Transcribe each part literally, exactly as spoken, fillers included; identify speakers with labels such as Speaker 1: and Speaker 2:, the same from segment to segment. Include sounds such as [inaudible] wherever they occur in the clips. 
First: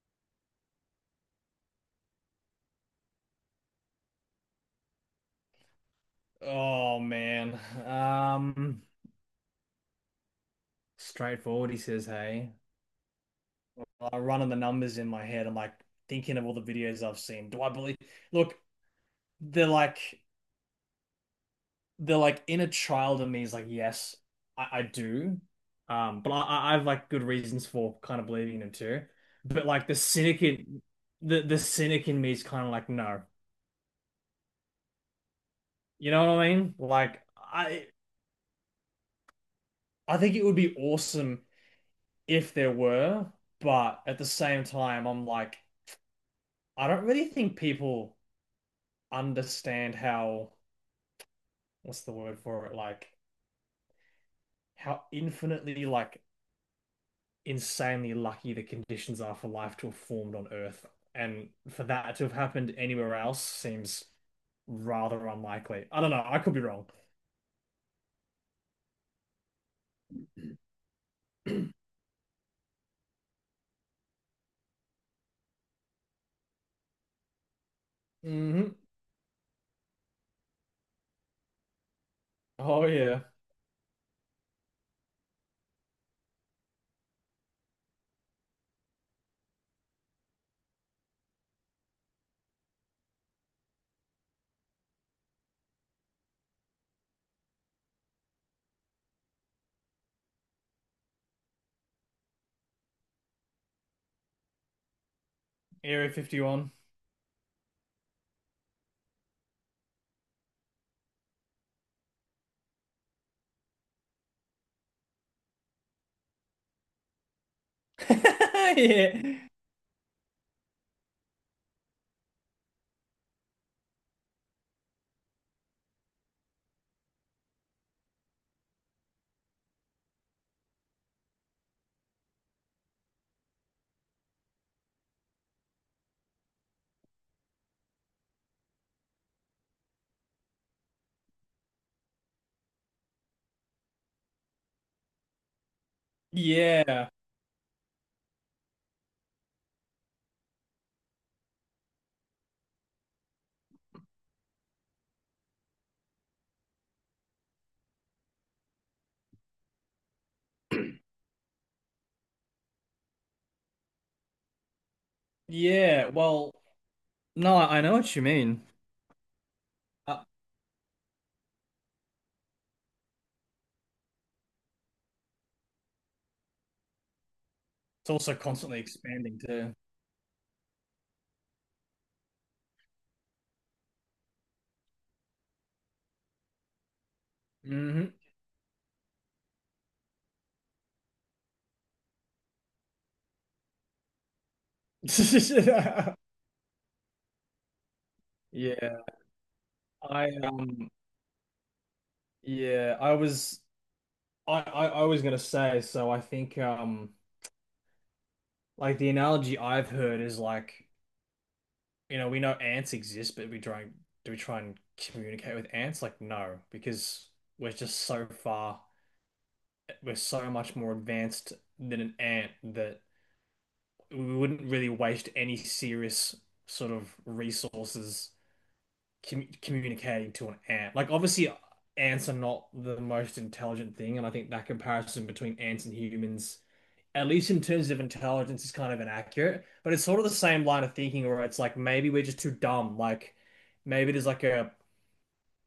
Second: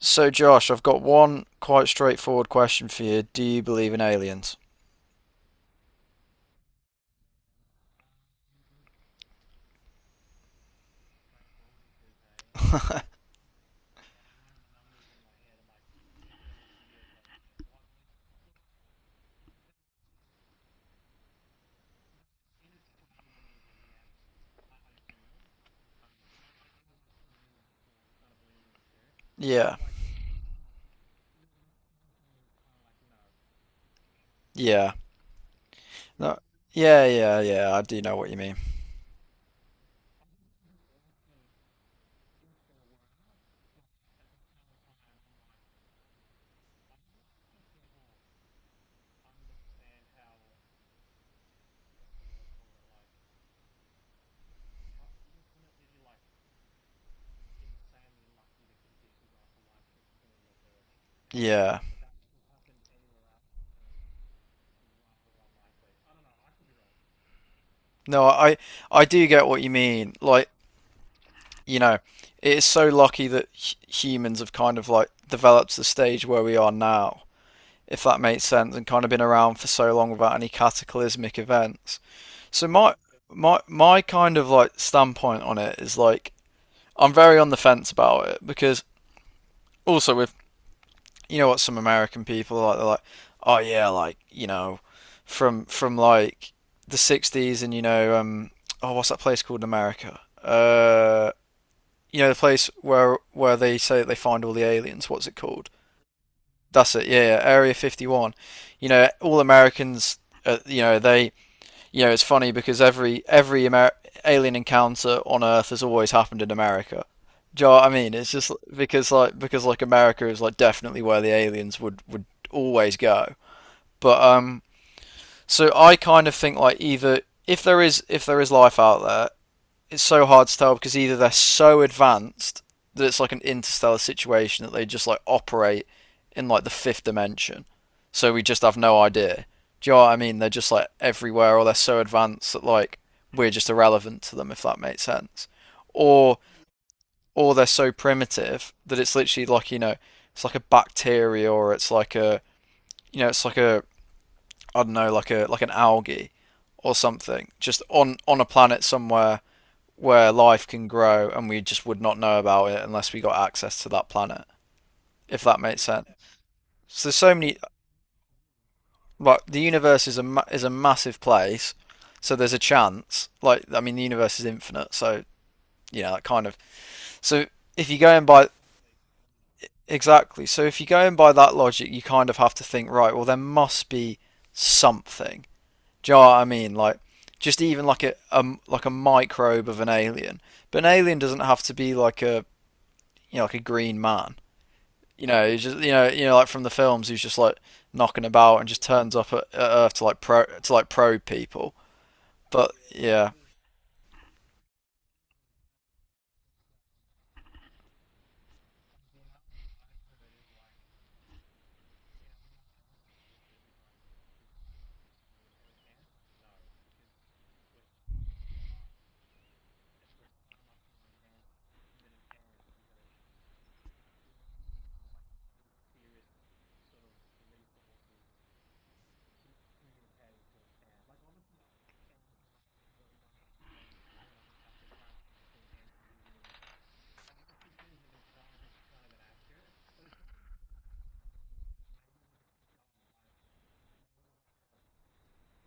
Speaker 1: So, Josh, I've got one quite straightforward question for you. Do you believe in aliens?
Speaker 2: Oh man. Um, straightforward, he says, hey. I'm running the numbers in my head. I'm like thinking of all the videos I've seen. Do I believe? Look, they're like they're like inner child in me is like, yes, I, I do. Um, but I, I- I've like good reasons for kind of believing them too. But
Speaker 1: Yeah.
Speaker 2: like the cynic in the the cynic in me is kind of like, no.
Speaker 1: Yeah.
Speaker 2: You know
Speaker 1: No.
Speaker 2: what I mean?
Speaker 1: Yeah,
Speaker 2: Like
Speaker 1: yeah, yeah. I
Speaker 2: I
Speaker 1: do know what you mean.
Speaker 2: I think it would be awesome if there were, but at the same time, I'm like I don't really think people understand how, what's the word for it? Like how infinitely, like insanely lucky the conditions are for life to have formed on Earth. And
Speaker 1: Yeah.
Speaker 2: for that to have happened anywhere else seems rather unlikely. I don't know. I could be wrong.
Speaker 1: No, I I do get what you mean. Like, you know, it is so lucky that h humans have kind of like developed the stage where we are now, if that makes sense,
Speaker 2: Hmm.
Speaker 1: and kind of been around for so long without any cataclysmic events. So
Speaker 2: Oh
Speaker 1: my
Speaker 2: yeah.
Speaker 1: my my kind of like standpoint on it is like I'm very on the fence about it because also with you know what some American people are like, they're like, oh yeah, like you know, from from like the sixties and you know, um, oh, what's that place called in America? Uh, you know, the place where where they say that they find all the aliens. What's it called?
Speaker 2: Area fifty-one.
Speaker 1: That's it. Yeah, yeah, Area fifty-one. You know, all Americans, uh, you know, they you know, it's funny because every every Amer alien encounter on Earth has always happened in America. Do you know what I mean? It's just
Speaker 2: [laughs]
Speaker 1: because like,
Speaker 2: Yeah.
Speaker 1: because like America is like definitely where the aliens would would always go. But um, so I kind of think like, either if there is if there is life out there, it's so hard to tell because either they're so advanced that it's like an interstellar situation, that they just like operate in like the fifth dimension, so we just have no idea. Do you know what I mean? They're just like everywhere, or they're so advanced that like we're just irrelevant to them, if that makes sense. Or
Speaker 2: Yeah.
Speaker 1: or they're so primitive that it's literally like, you know, it's like a bacteria, or it's like a you know it's like a, I don't know, like a like an algae or something, just on on a planet somewhere where life can grow, and we just would not know about it unless we got access to that planet, if that makes sense.
Speaker 2: Yeah. Well,
Speaker 1: So there's so
Speaker 2: no,
Speaker 1: many,
Speaker 2: I I know what you mean.
Speaker 1: like, the universe is a
Speaker 2: Uh,
Speaker 1: ma- is a massive place, so there's a chance. Like I mean, the universe is infinite, so you know, that kind of. So if you
Speaker 2: it's
Speaker 1: go in
Speaker 2: also
Speaker 1: by
Speaker 2: constantly expanding too.
Speaker 1: Exactly, so if you go in by that logic, you kind of have to think, right? Well, there must be something. Do you know what I mean? Like, just even like
Speaker 2: Hmm.
Speaker 1: a, a like a microbe of an alien, but an alien doesn't have to be like a, you know, like a green man, you know, he's just, you know, you
Speaker 2: [laughs]
Speaker 1: know, like from the films, he's just like knocking about and just
Speaker 2: Yeah,
Speaker 1: turns up at, at Earth to like
Speaker 2: I
Speaker 1: pro to like
Speaker 2: um
Speaker 1: probe people. But
Speaker 2: yeah, I
Speaker 1: yeah,
Speaker 2: was I, I I was gonna say, so I think um like the analogy I've heard is like, you know, we know ants exist, but we try and do we try and communicate with ants? Like no, because we're just so far, we're so much more advanced than an ant that we wouldn't really waste any serious sort of resources com communicating to an ant. Like obviously ants are not the most intelligent thing, and I think that comparison between ants and humans, at least in terms of intelligence, is kind of inaccurate. But it's sort of the same line of thinking where it's like maybe we're just too dumb. Like maybe there's like a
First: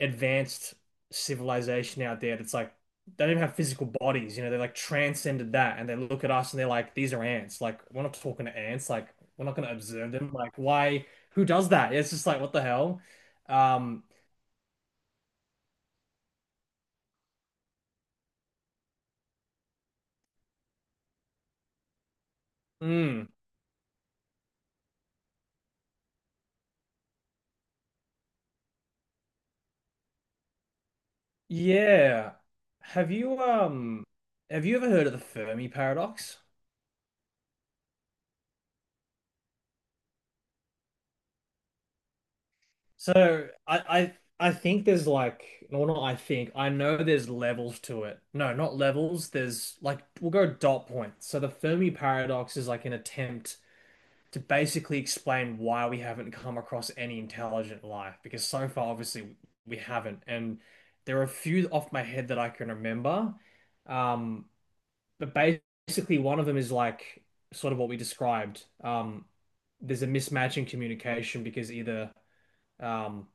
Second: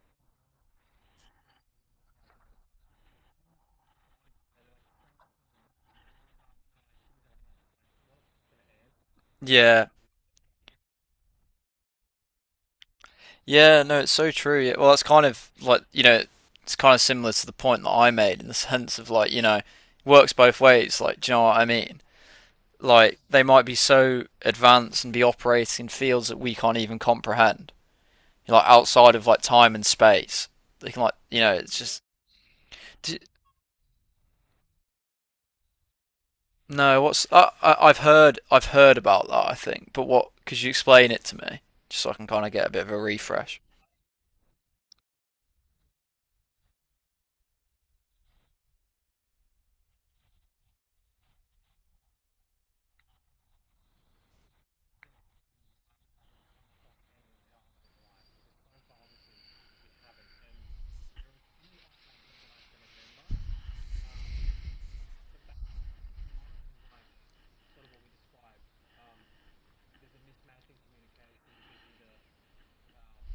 Speaker 2: advanced civilization out there that's like they don't even have physical bodies, you know, they like transcended that and they look at us and they're like, these are ants. Like we're not talking to ants, like we're not gonna
Speaker 1: yeah.
Speaker 2: observe them. Like why who does that? It's just like what the hell?
Speaker 1: Yeah, no,
Speaker 2: Um
Speaker 1: it's so true. Yeah, well, it's kind of like, you know, it's kind of similar to the point that I made in the [laughs] sense of like, you know, works both ways. Like, do you know what I mean? Like,
Speaker 2: Mm,
Speaker 1: they might be so advanced and be operating in fields that we can't even comprehend, like outside of like time and space. They can like, you know, it's just.
Speaker 2: yeah. Have you um have you ever heard of the Fermi paradox?
Speaker 1: No, what's I, I I've heard I've heard about that, I think. But what, could you explain it to me just so I can kind of get a bit of a
Speaker 2: So
Speaker 1: refresh?
Speaker 2: I I I think there's like, well, not, I think, I know there's levels to it. No, not levels. There's like we'll go dot points. So the Fermi paradox is like an attempt to basically explain why we haven't come across any intelligent life because so far obviously we haven't. And there are a few off my head that I can remember. Um, but basically one of them is like sort of what we described. Um, there's a mismatch in communication because either um,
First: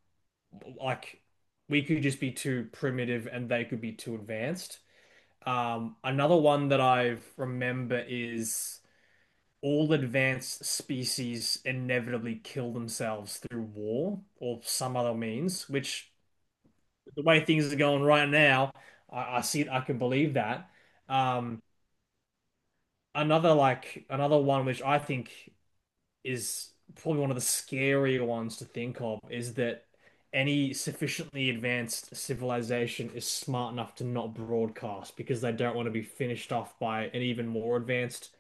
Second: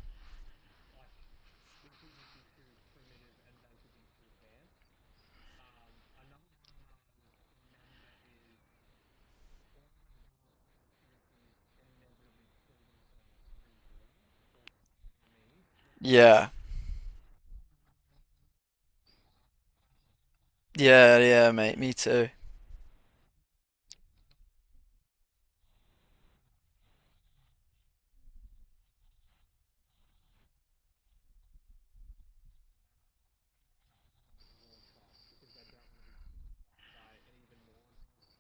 Speaker 2: like we could just be too primitive and they could be too advanced. Um, another one that I remember is all advanced species inevitably kill themselves through war or some other means, which
Speaker 1: Yeah.
Speaker 2: the way things are going right now, I, I see it, I can believe that.
Speaker 1: Yeah, yeah,
Speaker 2: Um,
Speaker 1: mate, me too.
Speaker 2: another like another one which I think is probably one of the scarier ones to think of is that any sufficiently advanced civilization is smart enough to not broadcast because they don't want to be finished off by an even more advanced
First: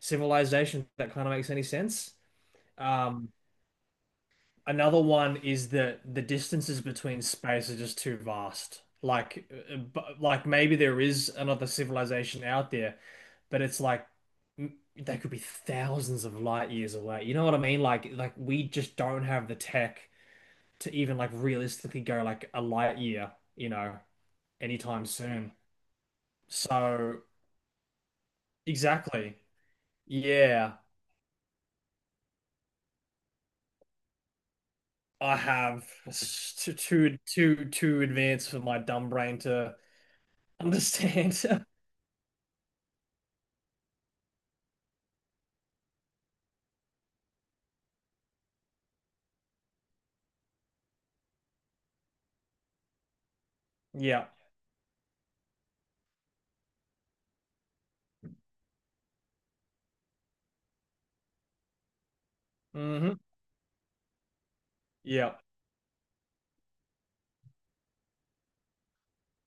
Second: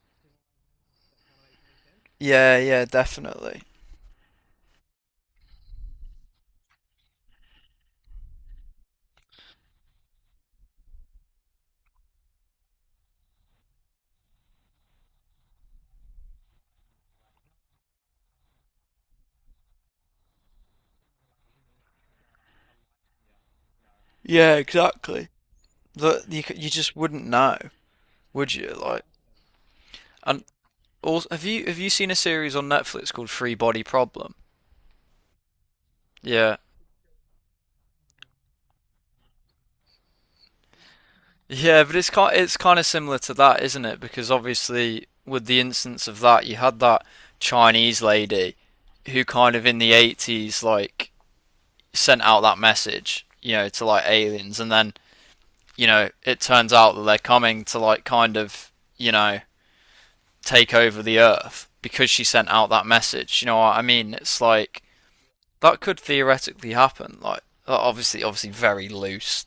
Speaker 2: civilization. If that kind of makes any sense.
Speaker 1: Yeah, yeah,
Speaker 2: Um,
Speaker 1: definitely.
Speaker 2: Another one is that the distances between space are just too vast. Like, uh, bu- like maybe there is another civilization out there, but it's like m- they could be thousands of light years away. You know what I mean? Like, like we just don't have the tech to even like realistically go like a light year, you know,
Speaker 1: Yeah,
Speaker 2: anytime
Speaker 1: exactly.
Speaker 2: soon.
Speaker 1: Look, you c- you just
Speaker 2: So
Speaker 1: wouldn't know, would you? Like,
Speaker 2: exactly,
Speaker 1: and
Speaker 2: yeah.
Speaker 1: also, have you have you seen a series on Netflix called Free Body Problem?
Speaker 2: I have s-
Speaker 1: Yeah.
Speaker 2: too too too too advanced for my dumb brain to understand. [laughs]
Speaker 1: Yeah, but it's kind it's kind of similar to that, isn't it? Because obviously, with the instance of that, you had that Chinese lady who kind of in the eighties like sent out that message, you know, to like
Speaker 2: Yeah.
Speaker 1: aliens, and then, you know, it turns out that they're coming to like kind of, you know, take over the earth because she sent out that
Speaker 2: Hmm.
Speaker 1: message. You know what I mean? It's like
Speaker 2: Yeah.
Speaker 1: that could theoretically happen. Like, that obviously obviously very loose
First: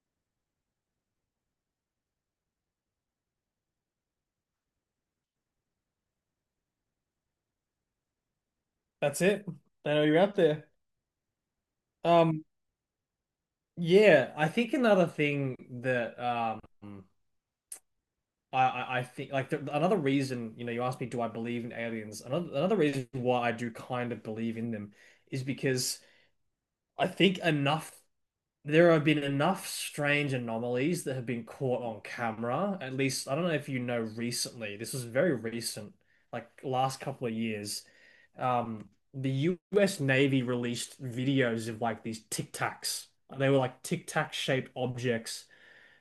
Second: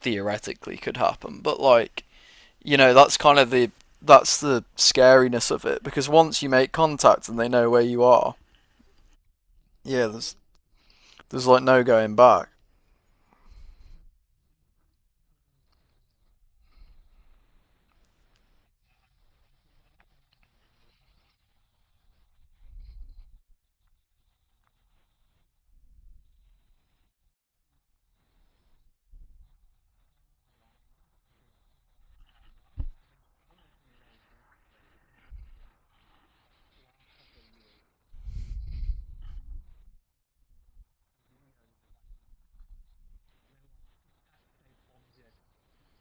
Speaker 1: theoretically could happen, but like, you know, that's kind of the that's the scariness of it, because once you make contact and they know where you are,
Speaker 2: That's it. I know
Speaker 1: yeah,
Speaker 2: you're
Speaker 1: there's
Speaker 2: out there.
Speaker 1: there's like no going
Speaker 2: Um,
Speaker 1: back.
Speaker 2: yeah, I think another thing that um I I, I think like the, another reason, you know, you asked me, do I believe in aliens? Another another reason why I do kind of believe in them is because I think enough There have been enough strange anomalies that have been caught on camera. At least, I don't know if you know recently, this was very recent, like last couple of years. Um, the U S Navy released videos of like these Tic Tacs. They were like Tic Tac shaped objects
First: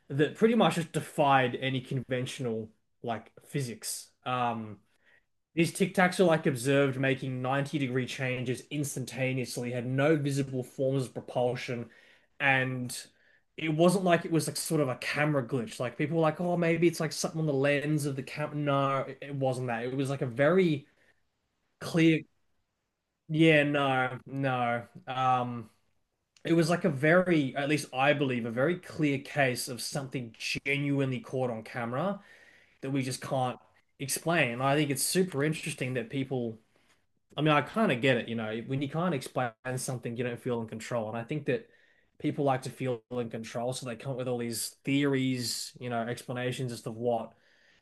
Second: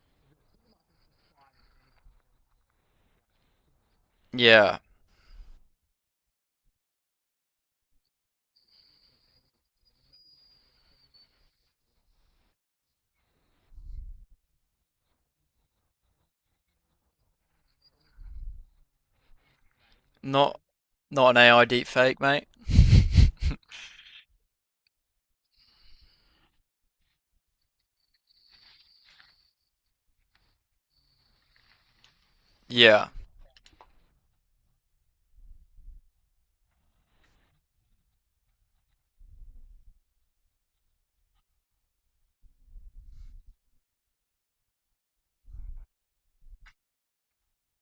Speaker 2: that pretty much just defied any conventional like physics.
Speaker 1: Yeah,
Speaker 2: Um, these Tic Tacs are like observed making ninety degree changes instantaneously, had no visible forms of propulsion, and it wasn't like it was like sort of a camera glitch. Like people were like, oh, maybe it's like something on the lens of the camera. No, it it wasn't that. It was like a
Speaker 1: not
Speaker 2: very
Speaker 1: not an A I deepfake,
Speaker 2: clear.
Speaker 1: mate.
Speaker 2: Yeah,
Speaker 1: [laughs]
Speaker 2: no, no. Um, it was like a very, at least I believe, a very clear case of something genuinely caught on camera that we
Speaker 1: Yeah,
Speaker 2: just can't explain. And I think it's super interesting that people I mean, I kind of get it, you know, when you can't explain something, you don't feel in control. And I think that people like to feel in control, so they come up with all these theories, you know, explanations as to what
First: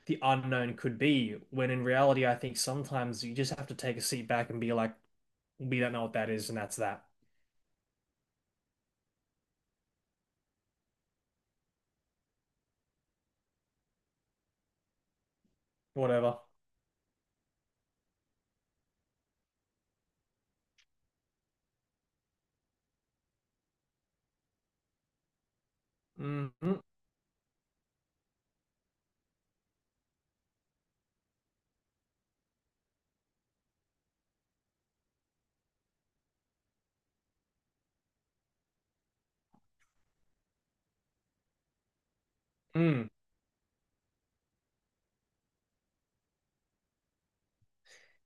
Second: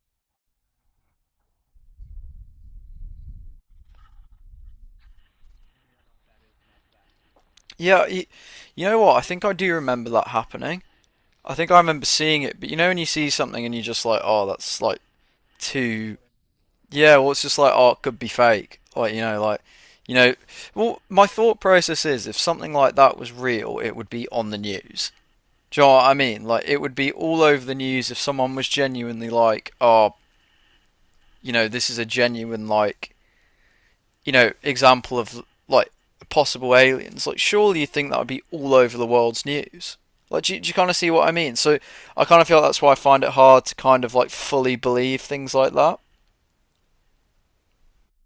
Speaker 2: the unknown could be, when in reality, I think sometimes you just have to take a seat back and be like, we don't know what that is, and that's that.
Speaker 1: yeah. You, you know what? I think I do remember that happening. I think I remember seeing it, but you know, when you see something and you're just like, oh, that's like too.
Speaker 2: Whatever.
Speaker 1: Yeah, well, it's just like, oh, it could be fake. Like, you know, like, you know. Well, my thought process is, if something like that was real, it would be on the news. Do you know what I mean?
Speaker 2: Mm,
Speaker 1: Like, it
Speaker 2: mm,
Speaker 1: would be all over the news if someone was genuinely like, oh, you know, this is a genuine, like, you know, example of, like, possible aliens. Like, surely you think that would be all over the world's news. Like, do you, do you kind of see what I mean? So, I kind of feel that's why I
Speaker 2: mm.
Speaker 1: find it hard to kind of, like, fully believe things like that.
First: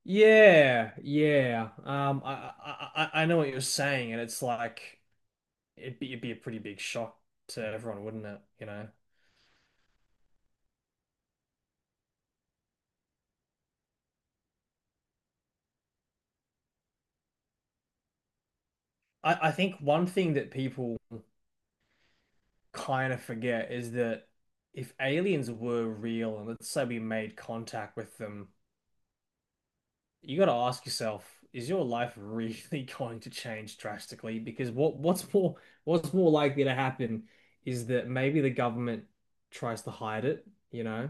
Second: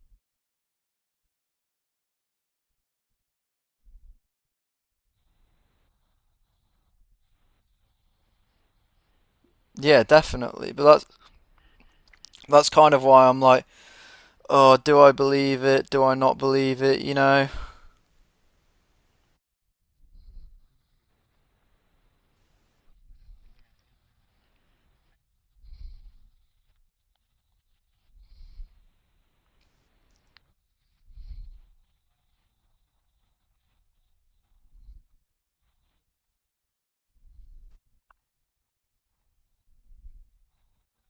Speaker 2: Yeah, yeah. Um, I, I I I know what you're saying, and it's like it'd be it'd be a pretty big shock to everyone, wouldn't it? You know.
Speaker 1: Yeah, definitely. But that's that's kind of why I'm like, oh, do I believe it? Do I not believe it? You know?
Speaker 2: I, I think one thing that people kind of forget is that if aliens were real, and let's say we made contact with them, you got to ask yourself, is your life [laughs] really going to change drastically? Because what what's more what's more likely to happen is that maybe the government tries to hide it, you know?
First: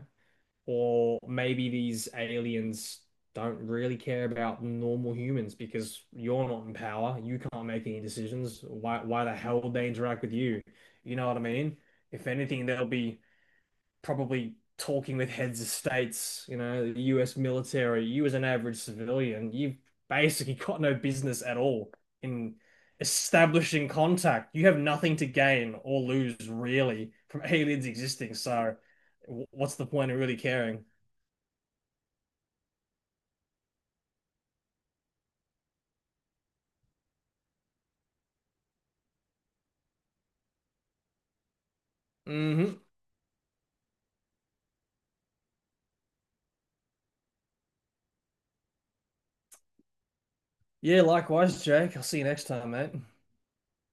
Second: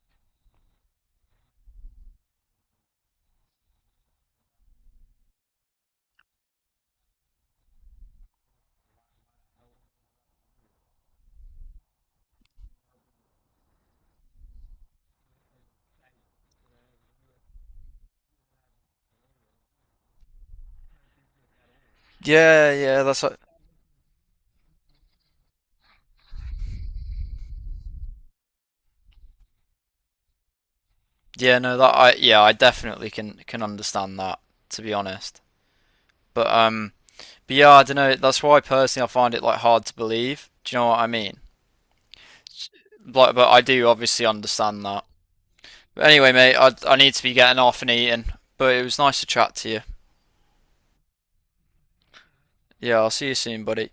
Speaker 2: Or maybe these aliens don't really care about normal humans because you're not in power. You can't make any decisions. Why, why the hell would they interact with you? You know what I mean? If anything, they'll be probably talking with heads of states, you know, the U S military. You as an average civilian, you've basically [laughs] got no business at all in
Speaker 1: Yeah, yeah, that's like.
Speaker 2: establishing contact. You have nothing to gain or lose really from [laughs] aliens existing. So, w- what's the point of really caring?
Speaker 1: Yeah, no, that I yeah, I definitely can can understand that, to be honest. But um, but yeah, I don't know. That's why personally I find it like hard to believe. Do you know what I mean?
Speaker 2: Hmm.
Speaker 1: Like, but I do obviously understand that. But anyway, mate, I I need to be getting off and eating. But it was nice to chat to you.
Speaker 2: Yeah, likewise, Jake. I'll see you next time, mate.
Speaker 1: Yeah, I'll see you soon, buddy.